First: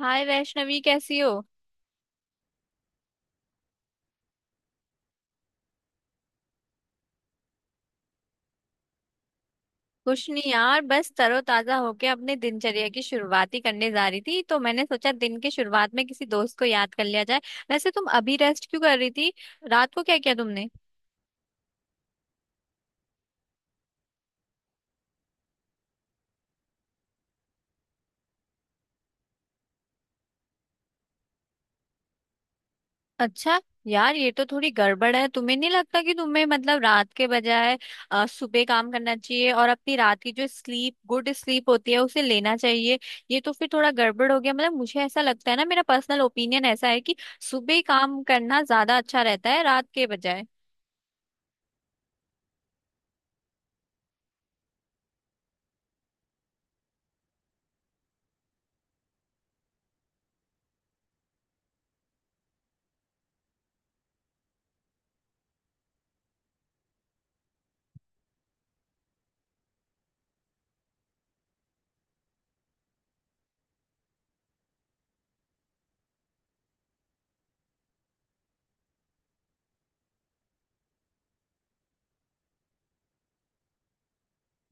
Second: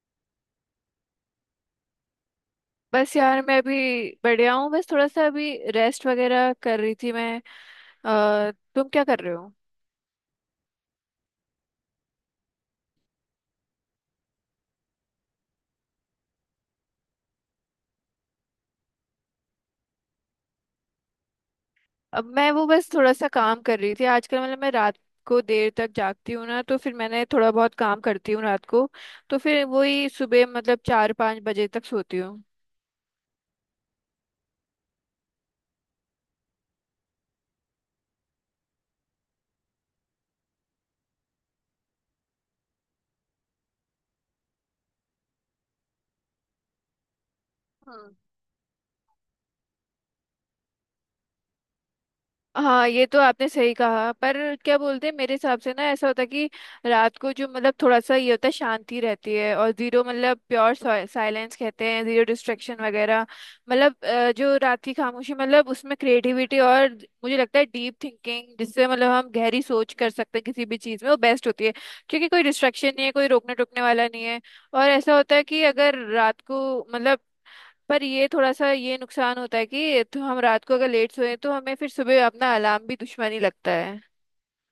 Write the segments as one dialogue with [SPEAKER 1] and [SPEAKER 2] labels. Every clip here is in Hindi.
[SPEAKER 1] हाय वैष्णवी, कैसी हो।
[SPEAKER 2] बस यार मैं अभी बढ़िया हूँ। बस थोड़ा सा अभी रेस्ट वगैरह कर रही थी मैं। तुम क्या कर रहे हो?
[SPEAKER 1] कुछ नहीं यार, बस तरोताजा होके अपने दिनचर्या की शुरुआत ही करने जा रही थी, तो मैंने सोचा दिन के शुरुआत में किसी दोस्त को याद कर लिया जाए। वैसे तुम अभी रेस्ट क्यों कर रही थी? रात को क्या किया तुमने?
[SPEAKER 2] अब मैं वो बस थोड़ा सा काम कर रही थी आजकल। मतलब मैं रात को देर तक जागती हूँ ना, तो फिर मैंने थोड़ा बहुत काम करती हूँ रात को। तो फिर वही सुबह मतलब चार पाँच बजे तक सोती हूँ।
[SPEAKER 1] अच्छा यार, ये तो थोड़ी गड़बड़ है। तुम्हें नहीं लगता कि तुम्हें मतलब रात के बजाय सुबह काम करना चाहिए, और अपनी रात की जो स्लीप, गुड स्लीप होती है उसे लेना चाहिए। ये तो फिर थोड़ा गड़बड़ हो गया। मतलब मुझे ऐसा लगता है ना, मेरा पर्सनल ओपिनियन ऐसा है कि सुबह काम करना ज्यादा अच्छा रहता है रात के बजाय।
[SPEAKER 2] हाँ, ये तो आपने सही कहा। पर क्या बोलते हैं, मेरे हिसाब से ना ऐसा होता है कि रात को जो मतलब थोड़ा सा ये होता है, शांति रहती है। और जीरो मतलब प्योर साइलेंस कहते हैं, जीरो डिस्ट्रैक्शन वगैरह। मतलब जो रात की खामोशी, मतलब उसमें क्रिएटिविटी और मुझे लगता है डीप थिंकिंग, जिससे मतलब हम गहरी सोच कर सकते हैं किसी भी चीज़ में, वो बेस्ट होती है। क्योंकि कोई डिस्ट्रैक्शन नहीं है, कोई रोकने टोकने वाला नहीं है। और ऐसा होता है कि अगर रात को मतलब, पर ये थोड़ा सा ये नुकसान होता है कि तो हम रात को अगर लेट सोए तो हमें फिर सुबह अपना अलार्म भी दुश्मनी लगता है।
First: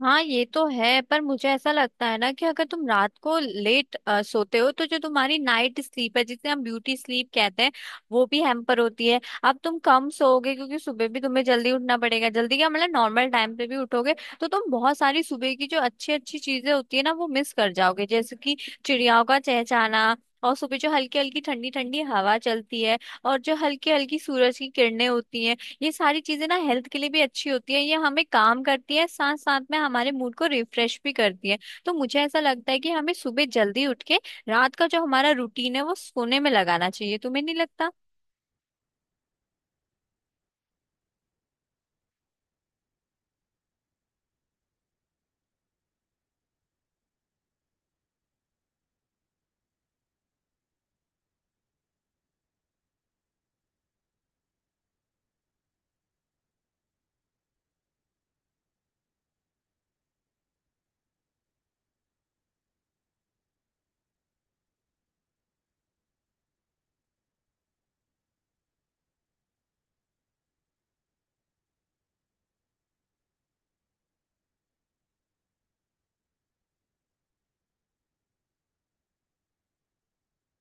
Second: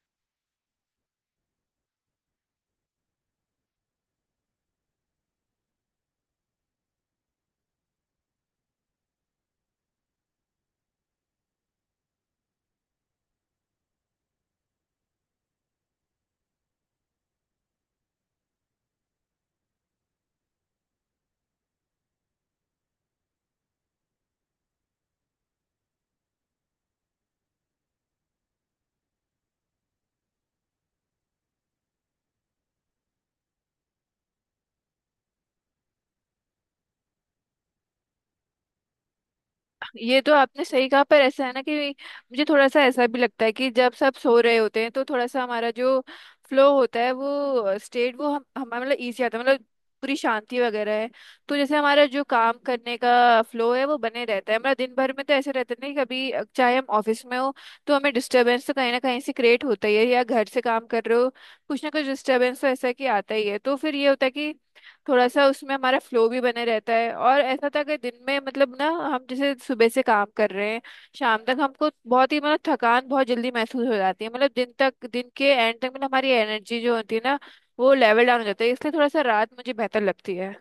[SPEAKER 1] हाँ ये तो है, पर मुझे ऐसा लगता है ना कि अगर तुम रात को लेट सोते हो, तो जो तुम्हारी नाइट स्लीप है, जिसे हम ब्यूटी स्लीप कहते हैं, वो भी हैम्पर होती है। अब तुम कम सोओगे क्योंकि सुबह भी तुम्हें जल्दी उठना पड़ेगा। जल्दी क्या मतलब, नॉर्मल टाइम पे भी उठोगे, तो तुम बहुत सारी सुबह की जो अच्छी अच्छी चीजें होती है ना, वो मिस कर जाओगे। जैसे कि चिड़ियाओं का चहचहाना, और सुबह जो हल्की हल्की ठंडी ठंडी हवा चलती है, और जो हल्की हल्की सूरज की किरणें होती हैं, ये सारी चीजें ना हेल्थ के लिए भी अच्छी होती है। ये हमें काम करती है, साथ साथ में हमारे मूड को रिफ्रेश भी करती है। तो मुझे ऐसा लगता है कि हमें सुबह जल्दी उठ के रात का जो हमारा रूटीन है वो सोने में लगाना चाहिए। तुम्हें नहीं लगता?
[SPEAKER 2] ये तो आपने सही कहा। पर ऐसा है ना कि मुझे थोड़ा सा ऐसा भी लगता है कि जब सब सो रहे होते हैं तो थोड़ा सा हमारा जो फ्लो होता है, वो स्टेट, वो हम हमारा मतलब ईजी आता है। मतलब पूरी शांति वगैरह है। तो जैसे हमारा जो काम करने का फ्लो है वो बने रहता है, हमारा दिन भर में तो ऐसे रहता नहीं। कभी चाहे हम ऑफिस में हो तो हमें डिस्टरबेंस तो कहीं ना कहीं से क्रिएट होता ही है, या घर से काम कर रहे हो कुछ ना कुछ डिस्टरबेंस तो ऐसा कि आता ही है। तो फिर ये होता है कि थोड़ा सा उसमें हमारा फ्लो भी बने रहता है। और ऐसा था कि दिन में मतलब ना हम जैसे सुबह से काम कर रहे हैं शाम तक, हमको बहुत ही मतलब थकान बहुत जल्दी महसूस हो जाती है। मतलब दिन के एंड तक मतलब हमारी एनर्जी जो होती है ना, वो लेवल डाउन हो जाता है। इसलिए थोड़ा सा रात मुझे बेहतर लगती है।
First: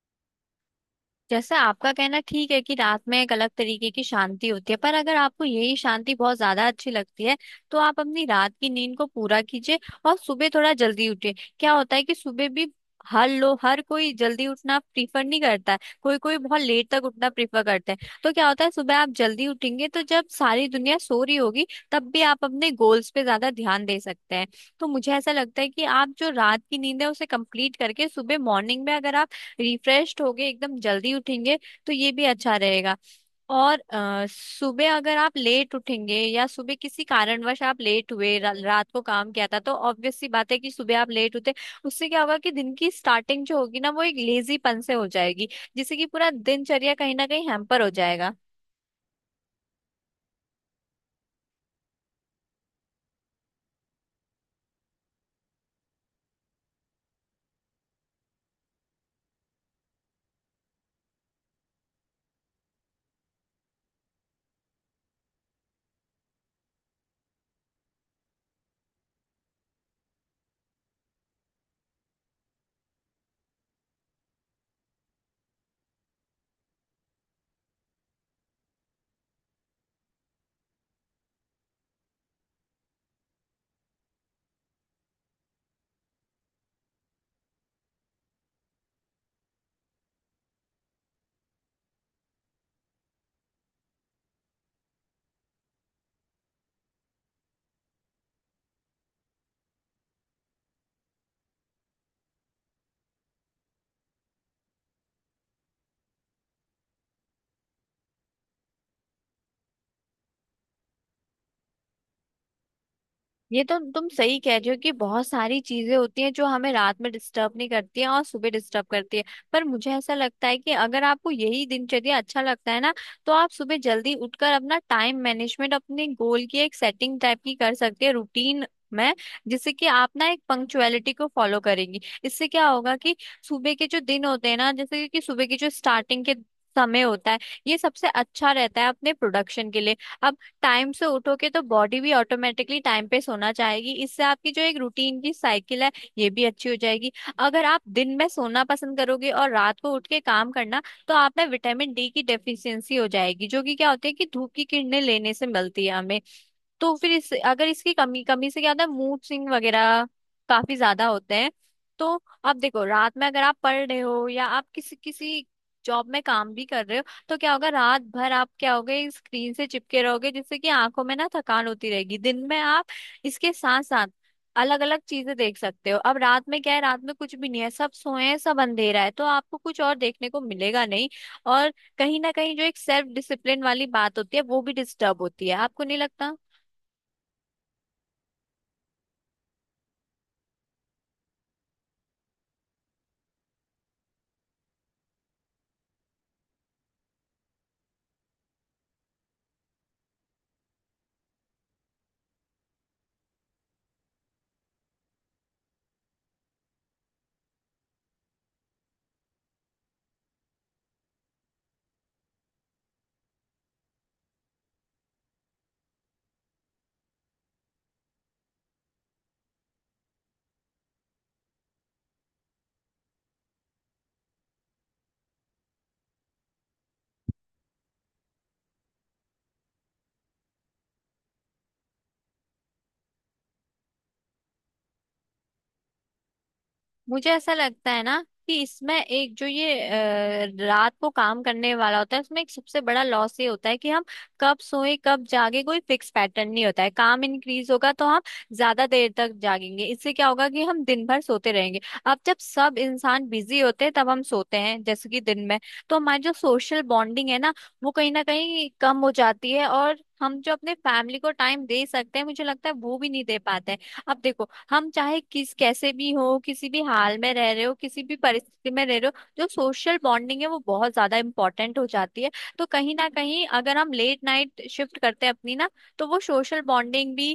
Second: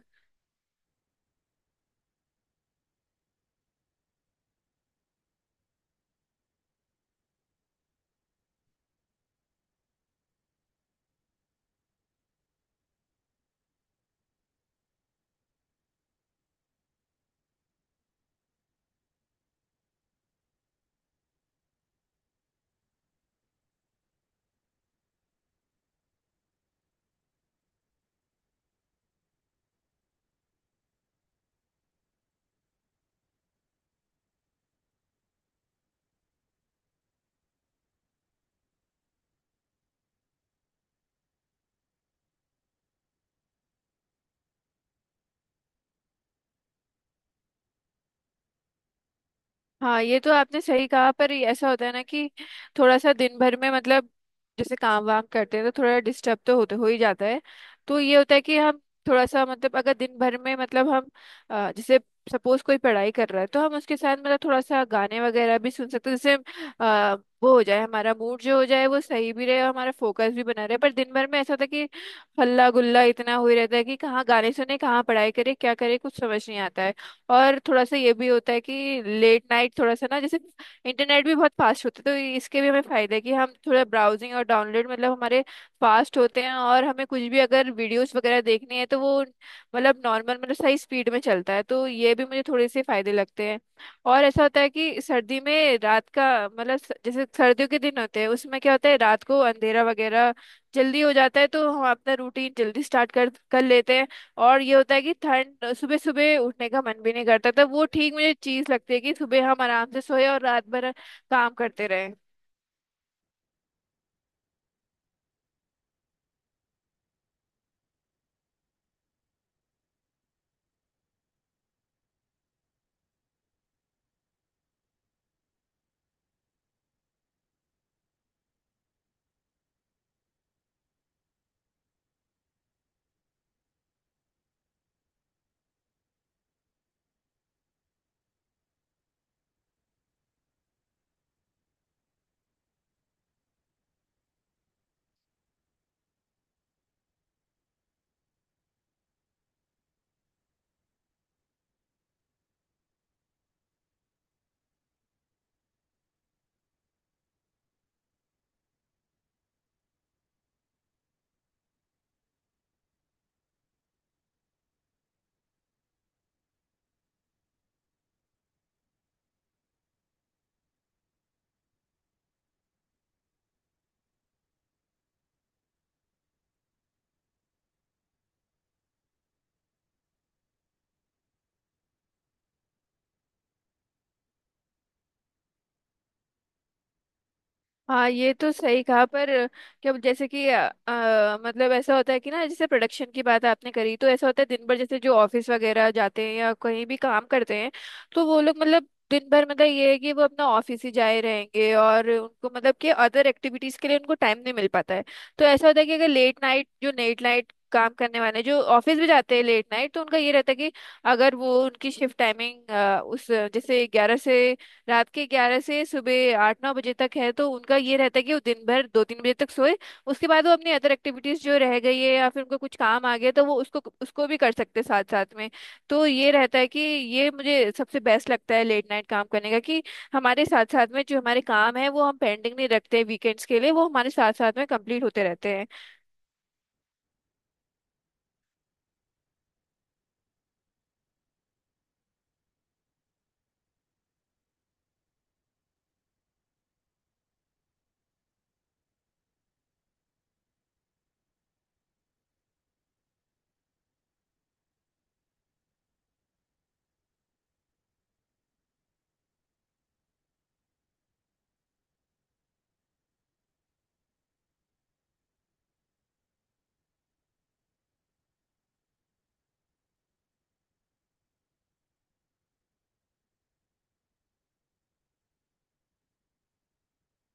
[SPEAKER 1] जैसे आपका कहना ठीक है कि रात में एक अलग तरीके की शांति होती है, पर अगर आपको यही शांति बहुत ज्यादा अच्छी लगती है, तो आप अपनी रात की नींद को पूरा कीजिए और सुबह थोड़ा जल्दी उठिए। क्या होता है कि सुबह भी, हर लो, हर कोई जल्दी उठना प्रीफर नहीं करता है। कोई कोई बहुत लेट तक उठना प्रीफर करते हैं। तो क्या होता है, सुबह आप जल्दी उठेंगे तो जब सारी दुनिया सो रही होगी, तब भी आप अपने गोल्स पे ज्यादा ध्यान दे सकते हैं। तो मुझे ऐसा लगता है कि आप जो रात की नींद है उसे कंप्लीट करके सुबह मॉर्निंग में अगर आप रिफ्रेश्ड होगे, एकदम जल्दी उठेंगे, तो ये भी अच्छा रहेगा। और सुबह अगर आप लेट उठेंगे, या सुबह किसी कारणवश आप लेट हुए, रात को काम किया था, तो ऑब्वियस सी बात है कि सुबह आप लेट उठे। उससे क्या होगा कि दिन की स्टार्टिंग जो होगी ना, वो एक लेजीपन से हो जाएगी, जिससे कि पूरा दिनचर्या कहीं ना कहीं हैम्पर हो जाएगा।
[SPEAKER 2] हाँ, ये तो आपने सही कहा। पर ये ऐसा होता है ना कि थोड़ा सा दिन भर में मतलब जैसे काम वाम करते हैं तो थोड़ा डिस्टर्ब तो होते हो ही जाता है। तो ये होता है कि हम थोड़ा सा मतलब अगर दिन भर में मतलब हम जैसे सपोज कोई पढ़ाई कर रहा है तो हम उसके साथ मतलब थोड़ा सा गाने वगैरह भी सुन सकते हैं, जिससे अ, वो हो जाए हमारा मूड जो हो जाए वो सही भी रहे और हमारा फोकस भी बना रहे। पर दिन भर में ऐसा होता है कि हल्ला गुल्ला इतना हुई रहता है कि कहाँ गाने सुने, कहाँ पढ़ाई करे, क्या करे, कुछ समझ नहीं आता है। और थोड़ा सा ये भी होता है कि लेट नाइट थोड़ा सा ना जैसे इंटरनेट भी बहुत फास्ट होता है, तो इसके भी हमें फायदा है कि हम थोड़ा ब्राउजिंग और डाउनलोड मतलब हमारे फास्ट होते हैं, और हमें कुछ भी अगर वीडियोस वगैरह देखनी है तो वो मतलब नॉर्मल मतलब सही स्पीड में चलता है। तो ये भी मुझे थोड़े से फायदे लगते हैं। और ऐसा होता है कि सर्दी में रात का मतलब जैसे सर्दियों के दिन होते हैं उसमें क्या होता है रात को अंधेरा वगैरह जल्दी हो जाता है। तो हम अपना रूटीन जल्दी स्टार्ट कर कर लेते हैं। और ये होता है कि ठंड सुबह सुबह उठने का मन भी नहीं करता। तो वो ठीक मुझे चीज लगती है कि सुबह हम आराम से सोए और रात भर काम करते रहे।
[SPEAKER 1] ये तो तुम सही कह रही हो कि बहुत सारी चीजें होती हैं जो हमें रात में डिस्टर्ब नहीं करती हैं, और सुबह डिस्टर्ब करती है। पर मुझे ऐसा लगता है कि अगर आपको यही दिनचर्या अच्छा लगता है ना, तो आप सुबह जल्दी उठकर अपना टाइम मैनेजमेंट, अपने गोल की एक सेटिंग टाइप की कर सकते हैं रूटीन में, जिससे कि आप ना एक पंक्चुअलिटी को फॉलो करेंगी। इससे क्या होगा कि सुबह के जो दिन होते हैं ना, जैसे कि सुबह की जो स्टार्टिंग के समय होता है, ये सबसे अच्छा रहता है अपने प्रोडक्शन के लिए। अब टाइम से उठोगे तो बॉडी भी ऑटोमेटिकली टाइम पे सोना चाहेगी। इससे आपकी जो एक रूटीन की साइकिल है, ये भी अच्छी हो जाएगी। अगर आप दिन में सोना पसंद करोगे और रात को उठ के काम करना, तो आप में विटामिन डी की डेफिशिएंसी हो जाएगी, जो कि क्या होती है कि धूप की किरणें लेने से मिलती है हमें। तो फिर इस, अगर इसकी कमी कमी से क्या होता है, मूड स्विंग वगैरह काफी ज्यादा होते हैं। तो अब देखो, रात में अगर आप पढ़ रहे हो या आप किसी किसी जॉब में काम भी कर रहे हो, तो क्या होगा, रात भर आप क्या होगे, स्क्रीन से चिपके रहोगे, जिससे कि आंखों में ना थकान होती रहेगी। दिन में आप इसके साथ साथ अलग अलग चीजें देख सकते हो। अब रात में क्या है, रात में कुछ भी नहीं है, सब सोए हैं, सब अंधेरा है, तो आपको कुछ और देखने को मिलेगा नहीं। और कहीं ना कहीं जो एक सेल्फ डिसिप्लिन वाली बात होती है, वो भी डिस्टर्ब होती है। आपको नहीं लगता?
[SPEAKER 2] हाँ, ये तो सही कहा। पर क्या जैसे कि मतलब ऐसा होता है कि ना जैसे प्रोडक्शन की बात आपने करी, तो ऐसा होता है दिन भर, जैसे जो ऑफिस वगैरह जाते हैं या कहीं भी काम करते हैं, तो वो लोग मतलब दिन भर मतलब ये है कि वो अपना ऑफिस ही जाए रहेंगे और उनको मतलब कि अदर एक्टिविटीज के लिए उनको टाइम नहीं मिल पाता है। तो ऐसा होता है कि अगर लेट नाइट जो लेट नाइट काम करने वाले जो ऑफिस भी जाते हैं लेट नाइट, तो उनका ये रहता है कि अगर वो उनकी शिफ्ट टाइमिंग, उस जैसे ग्यारह से रात के 11 से सुबह आठ नौ बजे तक है, तो उनका ये रहता है कि वो दिन भर दो तीन बजे तक सोए। उसके बाद वो अपनी अदर एक्टिविटीज जो रह गई है या फिर उनको कुछ काम आ गया तो वो उसको उसको भी कर सकते हैं साथ साथ में। तो ये रहता है कि ये मुझे सबसे बेस्ट लगता है लेट नाइट काम करने का, कि हमारे साथ साथ में जो हमारे काम है वो हम पेंडिंग नहीं रखते वीकेंड्स के लिए, वो हमारे साथ साथ में कंप्लीट होते रहते हैं।
[SPEAKER 1] मुझे ऐसा लगता है ना कि इसमें एक जो ये रात को काम करने वाला होता है, उसमें एक सबसे बड़ा लॉस ये होता है कि हम कब सोए कब जागे, कोई फिक्स पैटर्न नहीं होता है। काम इंक्रीज होगा तो हम ज्यादा देर तक जागेंगे। इससे क्या होगा कि हम दिन भर सोते रहेंगे। अब जब सब इंसान बिजी होते हैं तब हम सोते हैं, जैसे कि दिन में। तो हमारी जो सोशल बॉन्डिंग है ना, वो कहीं ना कहीं कम हो जाती है, और हम जो अपने फैमिली को टाइम दे सकते हैं, मुझे लगता है वो भी नहीं दे पाते हैं। अब देखो, हम चाहे किस कैसे भी हो, किसी भी हाल में रह रहे हो, किसी भी परिस्थिति में रह रहे हो, जो सोशल बॉन्डिंग है वो बहुत ज्यादा इंपॉर्टेंट हो जाती है। तो कहीं ना कहीं अगर हम लेट नाइट शिफ्ट करते हैं अपनी ना, तो वो सोशल बॉन्डिंग भी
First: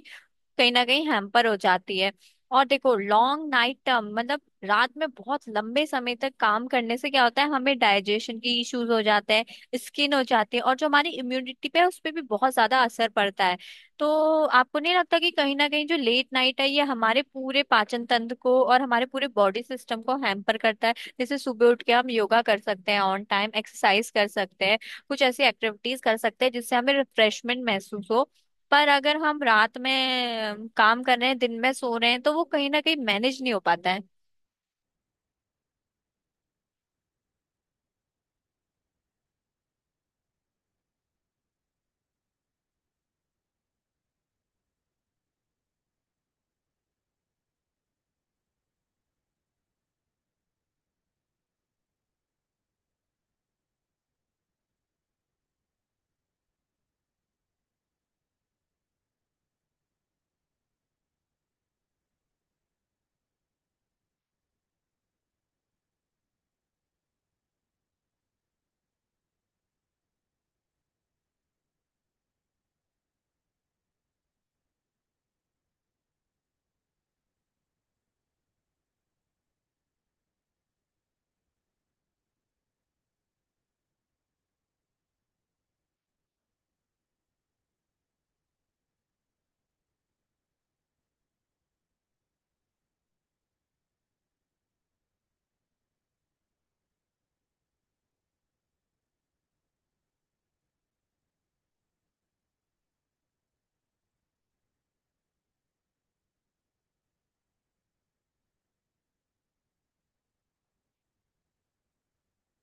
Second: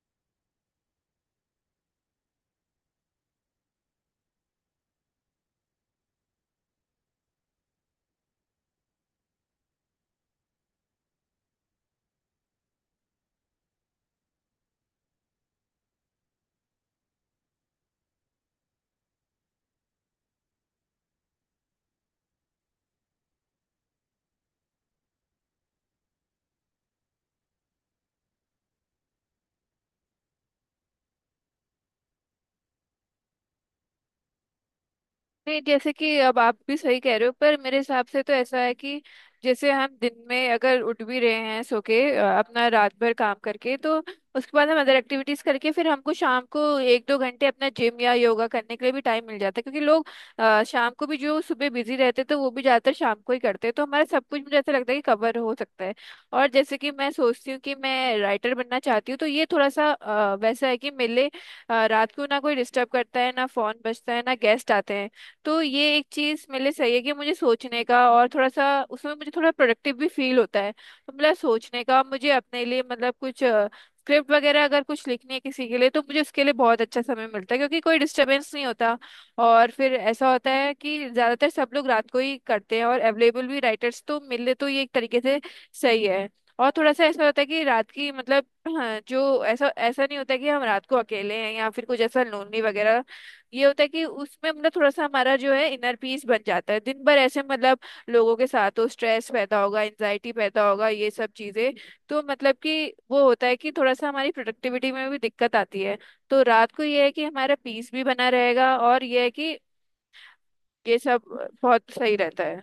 [SPEAKER 1] कहीं ना कहीं हैम्पर हो जाती है। और देखो, लॉन्ग नाइट टर्म मतलब रात में बहुत लंबे समय तक काम करने से क्या होता है, हमें डाइजेशन की इश्यूज हो जाते हैं, स्किन हो जाती है, और जो हमारी इम्यूनिटी पे है उस पे भी बहुत ज्यादा असर पड़ता है। तो आपको नहीं लगता कि कहीं ना कहीं जो लेट नाइट है, ये हमारे पूरे पाचन तंत्र को और हमारे पूरे बॉडी सिस्टम को हैम्पर करता है। जैसे सुबह उठ के हम योगा कर सकते हैं, ऑन टाइम एक्सरसाइज कर सकते हैं, कुछ ऐसी एक्टिविटीज कर सकते हैं जिससे हमें रिफ्रेशमेंट महसूस हो। पर अगर हम रात में काम कर रहे हैं, दिन में सो रहे हैं, तो वो कहीं ना कहीं मैनेज नहीं हो पाता है।
[SPEAKER 2] नहीं, जैसे कि अब आप भी सही कह रहे हो। पर मेरे हिसाब से तो ऐसा है कि जैसे हम दिन में अगर उठ भी रहे हैं सो के अपना रात भर काम करके, तो उसके बाद हम अदर एक्टिविटीज करके फिर हमको शाम को एक दो घंटे अपना जिम या योगा करने के लिए भी टाइम मिल जाता है, क्योंकि लोग शाम को भी जो सुबह बिजी रहते थे वो भी ज्यादातर शाम को ही करते हैं। तो हमारा सब कुछ मुझे ऐसा लगता है कि कवर हो सकता है। और जैसे कि मैं सोचती हूँ कि मैं राइटर बनना चाहती हूँ, तो ये थोड़ा सा वैसा है कि मेरे लिए रात को ना कोई डिस्टर्ब करता है, ना फोन बजता है, ना गेस्ट आते हैं। तो ये एक चीज मेरे लिए सही है कि मुझे सोचने का, और थोड़ा सा उसमें मुझे थोड़ा प्रोडक्टिव भी फील होता है। तो मतलब सोचने का मुझे अपने लिए मतलब कुछ स्क्रिप्ट वगैरह अगर कुछ लिखनी है किसी के लिए, तो मुझे उसके लिए बहुत अच्छा समय मिलता है, क्योंकि कोई डिस्टरबेंस नहीं होता। और फिर ऐसा होता है कि ज्यादातर सब लोग रात को ही करते हैं और अवेलेबल भी राइटर्स तो मिले, तो ये एक तरीके से सही है। और थोड़ा सा ऐसा होता है कि रात की मतलब, हाँ, जो ऐसा ऐसा नहीं होता कि हम रात को अकेले हैं या फिर कुछ ऐसा लोनली वगैरह। ये होता है कि उसमें मतलब थोड़ा सा हमारा जो है इनर पीस बन जाता है। दिन भर ऐसे मतलब लोगों के साथ तो स्ट्रेस पैदा होगा, एंजाइटी पैदा होगा, ये सब चीजें। तो मतलब कि वो होता है कि थोड़ा सा हमारी प्रोडक्टिविटी में भी दिक्कत आती है। तो रात को ये है कि हमारा पीस भी बना रहेगा, और ये है कि ये सब बहुत सही रहता है।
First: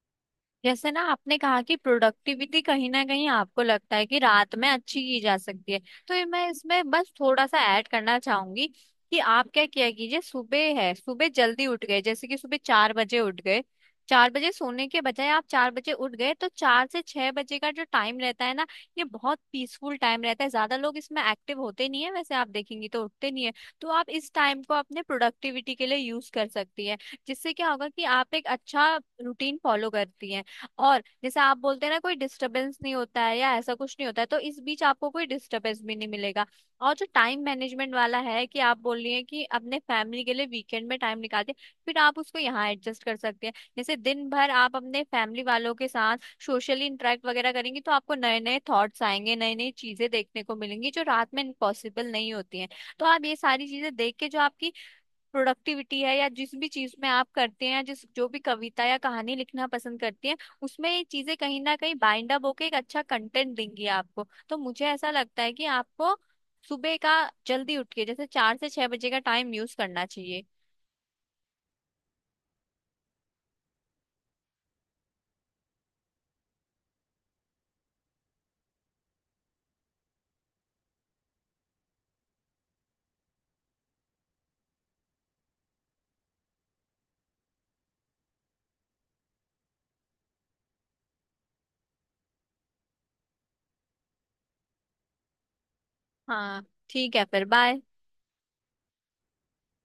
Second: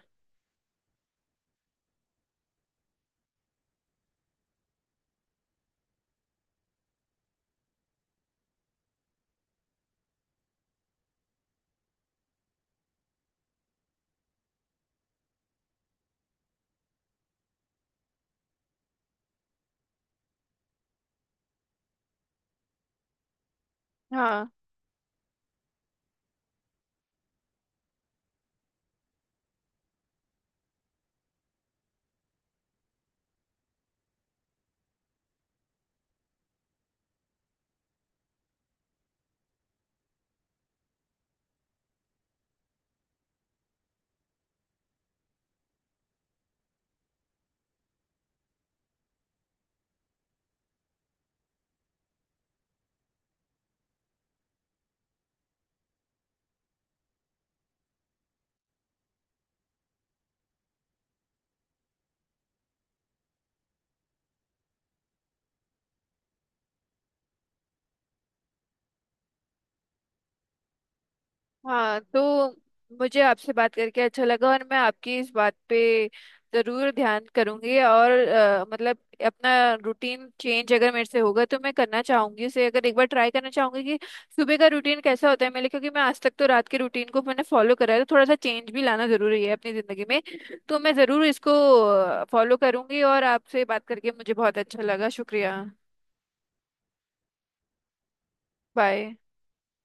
[SPEAKER 1] जैसे ना आपने कहा कि प्रोडक्टिविटी कहीं ना कहीं आपको लगता है कि रात में अच्छी की जा सकती है, तो ये मैं इसमें बस थोड़ा सा ऐड करना चाहूंगी कि आप क्या किया कीजिए, सुबह है, सुबह जल्दी उठ गए, जैसे कि सुबह 4 बजे उठ गए। चार बजे सोने के बजाय आप 4 बजे उठ गए, तो 4 से 6 बजे का जो टाइम रहता है ना, ये बहुत पीसफुल टाइम रहता है। ज्यादा लोग इसमें एक्टिव होते नहीं है, वैसे आप देखेंगी तो उठते नहीं है। तो आप इस
[SPEAKER 2] हाँ।
[SPEAKER 1] टाइम को अपने प्रोडक्टिविटी के लिए यूज कर सकती है। जिससे क्या होगा कि आप एक अच्छा रूटीन फॉलो करती हैं। और जैसे आप बोलते हैं ना, कोई डिस्टरबेंस नहीं होता है या ऐसा कुछ नहीं होता है, तो इस बीच आपको कोई डिस्टरबेंस भी नहीं मिलेगा। और जो टाइम मैनेजमेंट वाला है, कि आप बोल रही हैं कि अपने फैमिली के लिए वीकेंड में टाइम निकालते हैं, फिर आप उसको यहाँ एडजस्ट कर सकते हैं। जैसे दिन भर आप अपने फैमिली वालों के साथ सोशली इंटरेक्ट वगैरह करेंगी, तो आपको नए नए थॉट्स आएंगे, नई नई चीजें देखने को मिलेंगी, जो रात में पॉसिबल नहीं होती हैं। तो आप ये सारी चीजें देख के, जो आपकी प्रोडक्टिविटी है, या जिस भी चीज में आप करते हैं, या जिस जो भी कविता या कहानी लिखना पसंद करते हैं, उसमें ये चीजें कहीं ना कहीं बाइंड अप होके एक अच्छा कंटेंट देंगी आपको। तो मुझे ऐसा लगता है कि आपको सुबह का, जल्दी उठ के, जैसे 4 से 6 बजे का टाइम यूज करना चाहिए।
[SPEAKER 2] हाँ, तो मुझे आपसे बात करके अच्छा लगा। और मैं आपकी इस बात पे जरूर ध्यान करूंगी, और मतलब अपना रूटीन चेंज अगर मेरे से होगा तो मैं करना चाहूंगी, उसे अगर एक बार ट्राई करना चाहूंगी कि सुबह का रूटीन कैसा होता है मेरे, क्योंकि मैं आज तक तो रात के रूटीन को मैंने फॉलो करा है। तो थोड़ा सा चेंज भी लाना जरूरी है अपनी जिंदगी में। तो मैं जरूर इसको फॉलो करूंगी, और आपसे बात करके मुझे बहुत अच्छा लगा। शुक्रिया।
[SPEAKER 1] हाँ, ठीक है फिर, बाय।
[SPEAKER 2] बाय।